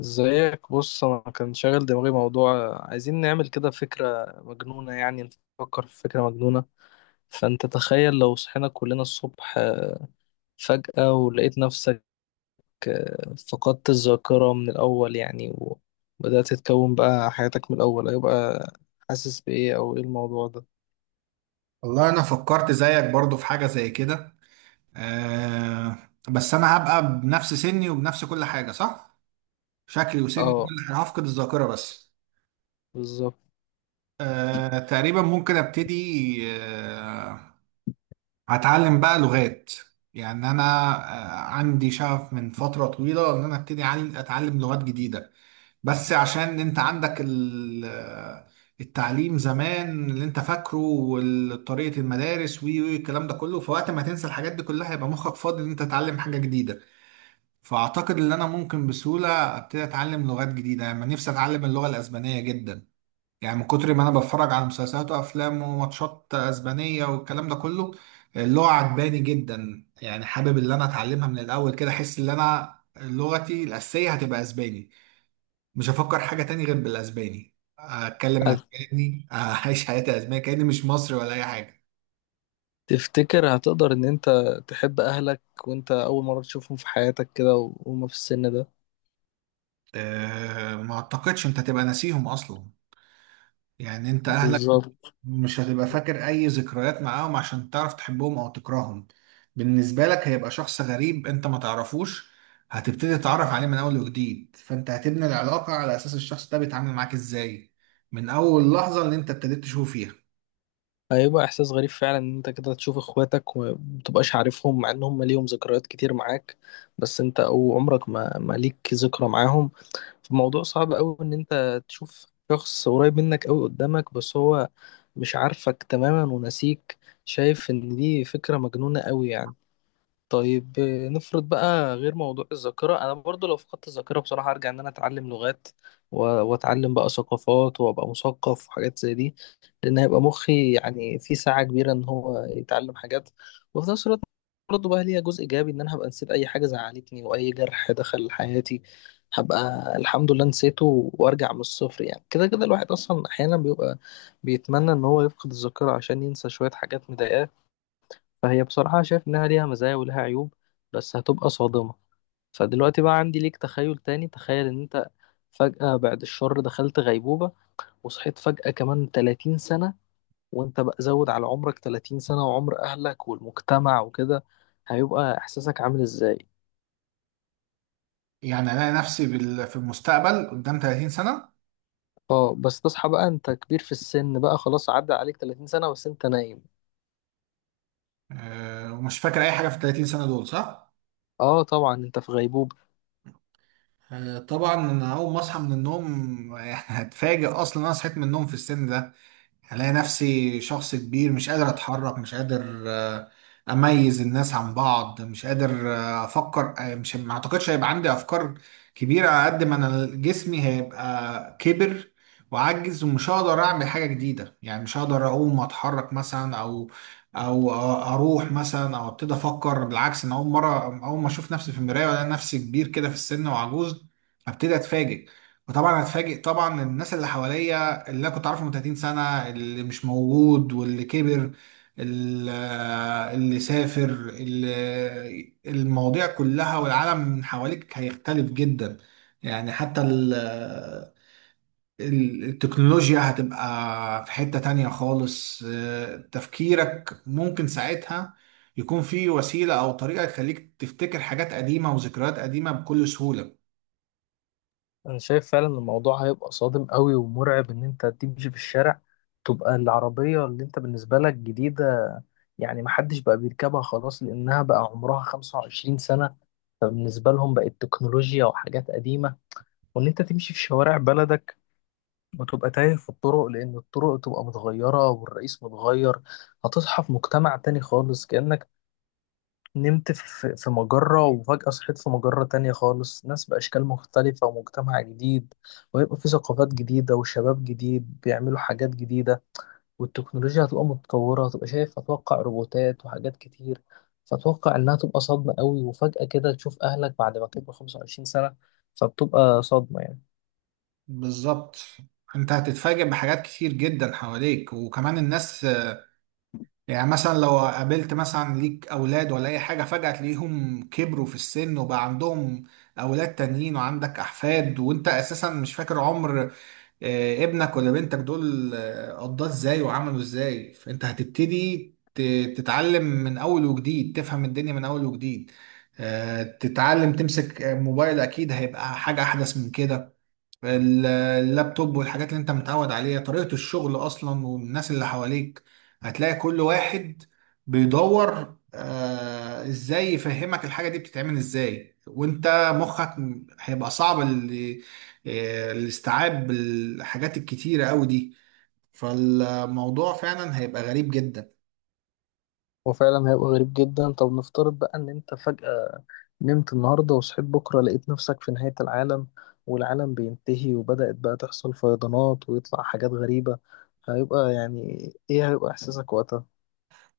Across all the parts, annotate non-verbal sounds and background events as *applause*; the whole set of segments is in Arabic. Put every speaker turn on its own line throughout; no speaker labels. ازيك، بص، انا كان شاغل دماغي موضوع. عايزين نعمل كده فكرة مجنونة يعني، نفكر في فكرة مجنونة. فانت تخيل لو صحينا كلنا الصبح فجأة ولقيت نفسك فقدت الذاكرة من الأول يعني، وبدأت تتكون بقى حياتك من الأول. هيبقى حاسس بإيه أو إيه الموضوع ده؟
والله انا فكرت زيك برضو في حاجة زي كده. آه. بس انا هبقى بنفس سني وبنفس كل حاجة، صح؟ شكلي وسني كل
اه،
حاجة، هفقد الذاكرة بس.
بالظبط.
آه، تقريبا ممكن ابتدي. آه، هتعلم بقى لغات. يعني انا، عندي شغف من فترة طويلة ان انا ابتدي اتعلم لغات جديدة. بس عشان انت عندك التعليم زمان اللي انت فاكره وطريقة المدارس وي وي الكلام ده كله، فوقت ما تنسى الحاجات دي كلها يبقى مخك فاضي ان انت تتعلم حاجة جديدة. فاعتقد ان انا ممكن بسهولة ابتدي اتعلم لغات جديدة. يعني نفسي اتعلم اللغة الاسبانية جدا، يعني من كتر ما انا بتفرج على مسلسلات وافلام وماتشات اسبانية والكلام ده كله. اللغة عجباني جدا، يعني حابب ان انا اتعلمها من الاول كده. احس ان انا لغتي الاساسية هتبقى اسباني، مش هفكر حاجة تاني غير بالاسباني، اتكلم اسباني، اعيش حياتي اسباني كأني مش مصري ولا اي حاجة.
هتفتكر هتقدر إن أنت تحب أهلك وأنت أول مرة تشوفهم في حياتك كده وهما في السن ده؟
أه، ما اعتقدش. انت هتبقى ناسيهم اصلا. يعني انت اهلك
بالظبط.
مش هتبقى فاكر اي ذكريات معاهم عشان تعرف تحبهم او تكرههم. بالنسبة لك هيبقى شخص غريب انت ما تعرفوش، هتبتدي تتعرف عليه من اول وجديد، فانت هتبني العلاقة على اساس الشخص ده بيتعامل معاك ازاي من اول لحظة اللي انت ابتديت تشوفه فيها.
هيبقى احساس غريب فعلا ان انت كده تشوف اخواتك ومتبقاش عارفهم، مع ان هم ليهم ذكريات كتير معاك بس انت او عمرك ما ليك ذكرى معاهم. فالموضوع صعب قوي، ان انت تشوف شخص قريب منك قوي قدامك بس هو مش عارفك تماما ونسيك. شايف ان دي فكرة مجنونة قوي يعني. طيب نفرض بقى غير موضوع الذاكرة، أنا برضو لو فقدت الذاكرة بصراحة أرجع إن أنا أتعلم لغات وأتعلم بقى ثقافات وأبقى مثقف وحاجات زي دي، لأن هيبقى مخي يعني في ساعة كبيرة إن هو يتعلم حاجات. وفي نفس الوقت برضو بقى ليها جزء إيجابي، إن أنا هبقى نسيت أي حاجة زعلتني وأي جرح دخل حياتي. هبقى الحمد لله نسيته وأرجع من الصفر. يعني كده كده الواحد أصلا أحيانا بيبقى بيتمنى إن هو يفقد الذاكرة عشان ينسى شوية حاجات مضايقاه. فهي بصراحة شايف إنها ليها مزايا ولها عيوب، بس هتبقى صادمة. فدلوقتي بقى عندي ليك تخيل تاني. تخيل إن أنت فجأة، بعد الشر، دخلت غيبوبة وصحيت فجأة كمان 30 سنة، وأنت بقى زود على عمرك 30 سنة وعمر أهلك والمجتمع وكده. هيبقى إحساسك عامل إزاي؟
يعني الاقي نفسي في المستقبل قدام 30 سنة.
اه، بس تصحى بقى أنت كبير في السن، بقى خلاص عدى عليك 30 سنة بس أنت نايم.
آه، ومش فاكر اي حاجه في ال 30 سنه دول، صح.
اه طبعا أنت في غيبوبة.
آه، طبعا انا اول ما اصحى من النوم *laughs* يعني هتفاجئ اصلا انا صحيت من النوم في السن ده. هلاقي نفسي شخص كبير، مش قادر اتحرك، مش قادر اميز الناس عن بعض، مش قادر افكر. آه، مش ما اعتقدش هيبقى عندي افكار كبيرة على قد ما انا جسمي هيبقى كبر وعجز، ومش هقدر اعمل حاجة جديدة. يعني مش هقدر اقوم اتحرك مثلا، او اروح مثلا، او ابتدي افكر. بالعكس، انا اول مرة اول ما اشوف نفسي في المراية والاقي نفسي كبير كده في السن وعجوز هبتدي اتفاجئ. وطبعا هتفاجئ طبعا الناس اللي حواليا اللي أنا كنت عارفه من 30 سنة، اللي مش موجود واللي كبر، ال- اللي سافر، المواضيع كلها. والعالم من حواليك هيختلف جدا، يعني حتى التكنولوجيا هتبقى في حتة تانية خالص. آه، تفكيرك ممكن ساعتها يكون في وسيلة أو طريقة تخليك تفتكر حاجات قديمة وذكريات قديمة بكل سهولة.
انا شايف فعلا إن الموضوع هيبقى صادم قوي ومرعب، ان انت تمشي في الشارع تبقى العربية اللي انت بالنسبة لك جديدة يعني محدش بقى بيركبها خلاص لانها بقى عمرها 25 سنة، فبالنسبة لهم بقت تكنولوجيا وحاجات قديمة. وان انت تمشي في شوارع بلدك وتبقى تايه في الطرق لان الطرق تبقى متغيرة والرئيس متغير. هتصحى في مجتمع تاني خالص، كأنك نمت في مجرة وفجأة صحيت في مجرة تانية خالص، ناس بأشكال مختلفة ومجتمع جديد. وهيبقى في ثقافات جديدة وشباب جديد بيعملوا حاجات جديدة، والتكنولوجيا هتبقى متطورة. هتبقى شايف أتوقع روبوتات وحاجات كتير. فأتوقع إنها تبقى صدمة قوي، وفجأة كده تشوف أهلك بعد ما تبقى 25 سنة، فبتبقى صدمة يعني.
بالظبط، انت هتتفاجئ بحاجات كتير جدا حواليك وكمان الناس. يعني مثلا لو قابلت مثلا ليك اولاد ولا اي حاجه، فجاه تلاقيهم كبروا في السن وبقى عندهم اولاد تانيين وعندك احفاد، وانت اساسا مش فاكر عمر ابنك ولا بنتك دول قضاه ازاي وعملوا ازاي. فانت هتبتدي تتعلم من اول وجديد، تفهم الدنيا من اول وجديد. تتعلم تمسك موبايل اكيد هيبقى حاجه احدث من كده، اللابتوب والحاجات اللي انت متعود عليها، طريقة الشغل اصلا والناس اللي حواليك. هتلاقي كل واحد بيدور آه ازاي يفهمك الحاجة دي بتتعمل ازاي، وانت مخك هيبقى صعب الاستيعاب بالحاجات الكتيرة قوي دي. فالموضوع فعلا هيبقى غريب جدا.
وفعلا هيبقى غريب جدا. طب نفترض بقى إن أنت فجأة نمت النهاردة وصحيت بكرة لقيت نفسك في نهاية العالم، والعالم بينتهي وبدأت بقى تحصل فيضانات ويطلع حاجات غريبة. هيبقى يعني إيه، هيبقى إحساسك وقتها؟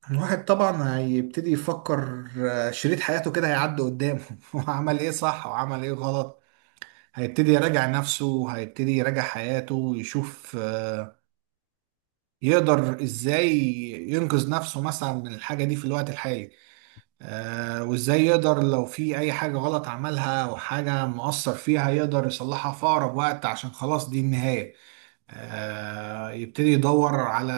الواحد طبعا هيبتدي يفكر، شريط حياته كده هيعدي قدامه *laughs* وعمل ايه صح وعمل ايه غلط. هيبتدي يراجع نفسه، هيبتدي يراجع حياته، يشوف يقدر ازاي ينقذ نفسه مثلا من الحاجة دي في الوقت الحالي. آه، وازاي يقدر لو في اي حاجة غلط عملها او حاجة مؤثر فيها يقدر يصلحها في اقرب وقت عشان خلاص دي النهاية. آه، يبتدي يدور على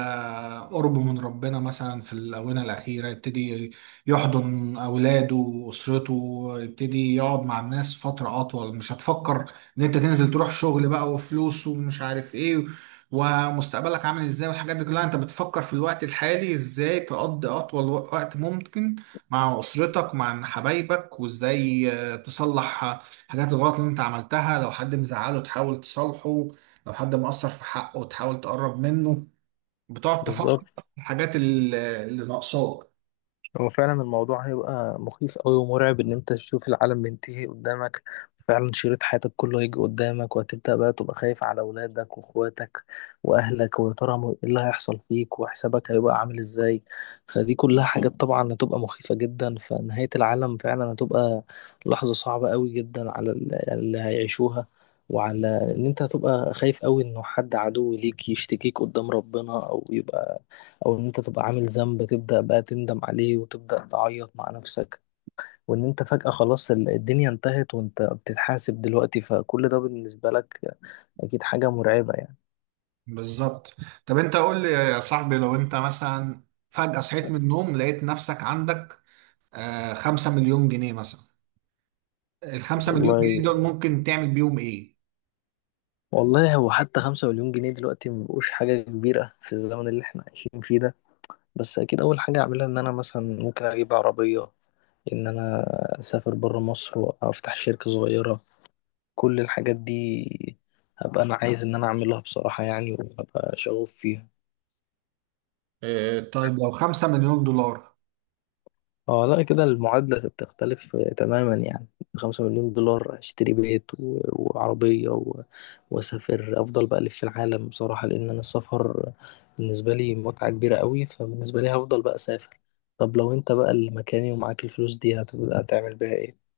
قرب من ربنا مثلا في الآونة الأخيرة، يبتدي يحضن أولاده وأسرته، يبتدي يقعد مع الناس فترة أطول. مش هتفكر إن أنت تنزل تروح شغل بقى وفلوس ومش عارف إيه ومستقبلك عامل إزاي والحاجات دي كلها. أنت بتفكر في الوقت الحالي إزاي تقضي أطول وقت ممكن مع أسرتك مع حبايبك، وإزاي تصلح حاجات الغلط اللي أنت عملتها. لو حد مزعله تحاول تصالحه، لو حد مقصر في حقه وتحاول تقرب منه. بتقعد
بالظبط.
تفكر في الحاجات اللي ناقصاك.
هو فعلا الموضوع هيبقى مخيف أوي ومرعب، إن أنت تشوف العالم بينتهي قدامك. فعلا شريط حياتك كله هيجي قدامك، وهتبدأ بقى تبقى خايف على أولادك وأخواتك وأهلك، ويا ترى إيه اللي هيحصل فيك وحسابك هيبقى عامل إزاي. فدي كلها حاجات طبعا هتبقى مخيفة جدا. فنهاية العالم فعلا هتبقى لحظة صعبة أوي جدا على اللي هيعيشوها، وعلى إن أنت هتبقى خايف أوي إنه حد عدو ليك يشتكيك قدام ربنا، أو يبقى او ان انت تبقى عامل ذنب تبدأ بقى تندم عليه وتبدأ تعيط مع نفسك، وان انت فجأة خلاص الدنيا انتهت وانت بتتحاسب دلوقتي. فكل ده بالنسبة لك اكيد حاجة مرعبة يعني.
بالظبط. طب انت قول لي يا صاحبي، لو انت مثلا فجأة صحيت من النوم لقيت نفسك عندك خمسة مليون جنيه مثلا، الخمسة مليون
والله،
جنيه دول ممكن تعمل بيهم ايه؟
والله هو حتى 5 مليون جنيه دلوقتي مبقوش حاجة كبيرة في الزمن اللي احنا عايشين فيه ده. بس أكيد أول حاجة أعملها إن أنا مثلا ممكن أجيب عربية، إن أنا أسافر برا مصر وأفتح شركة صغيرة. كل الحاجات دي هبقى أنا عايز إن أنا أعملها بصراحة يعني، وهبقى شغوف فيها.
آه، طيب لو خمسة مليون دولار؟
اه لا كده المعادلة بتختلف تماما يعني. ب5 مليون دولار اشتري بيت وعربية واسافر افضل بألف في العالم بصراحة، لان انا السفر بالنسبة لي متعة كبيرة قوي، فبالنسبة لي هفضل بقى اسافر. طب لو انت بقى اللي مكاني ومعاك الفلوس دي هتبقى هتعمل بيها ايه؟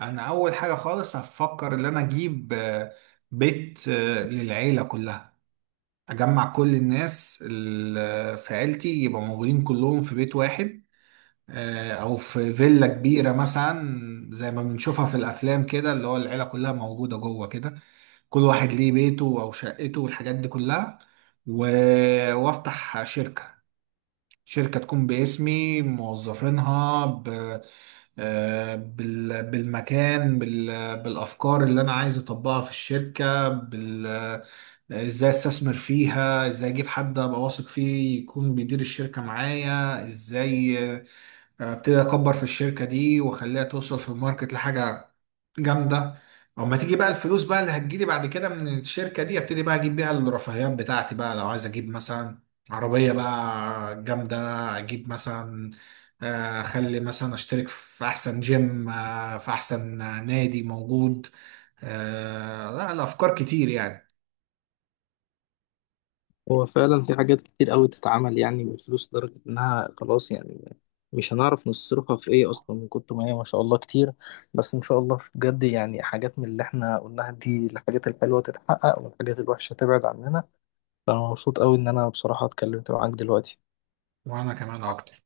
انا اول حاجة خالص هفكر ان انا اجيب بيت للعيلة كلها، اجمع كل الناس اللي في عيلتي يبقى موجودين كلهم في بيت واحد. آه، او في فيلا كبيره مثلا، زي ما بنشوفها في الافلام كده، اللي هو العيله كلها موجوده جوه كده، كل واحد ليه بيته او شقته والحاجات دي كلها. و... وافتح شركه، شركه تكون باسمي، موظفينها بالمكان، بالافكار اللي انا عايز اطبقها في الشركه، بال... آه، ازاي استثمر فيها، ازاي اجيب حد ابقى واثق فيه يكون بيدير الشركه معايا ازاي، ابتدي اكبر في الشركه دي واخليها توصل في الماركت لحاجه جامده. اما تيجي بقى الفلوس بقى اللي هتجيلي بعد كده من الشركه دي، ابتدي بقى اجيب بيها الرفاهيات بتاعتي بقى. لو عايز اجيب مثلا عربيه بقى جامده، اجيب مثلا اخلي مثلا اشترك في احسن جيم، في احسن نادي موجود. آه، لا الافكار كتير يعني.
هو فعلا في حاجات كتير قوي تتعمل يعني بالفلوس، لدرجة إنها خلاص يعني مش هنعرف نصرفها في إيه أصلا من كتر ما هي ما شاء الله كتير. بس إن شاء الله في بجد يعني حاجات من اللي إحنا قلناها دي، الحاجات الحلوة تتحقق والحاجات الوحشة تبعد عننا. فأنا مبسوط قوي إن أنا بصراحة اتكلمت معاك دلوقتي.
وانا كمان اكتر.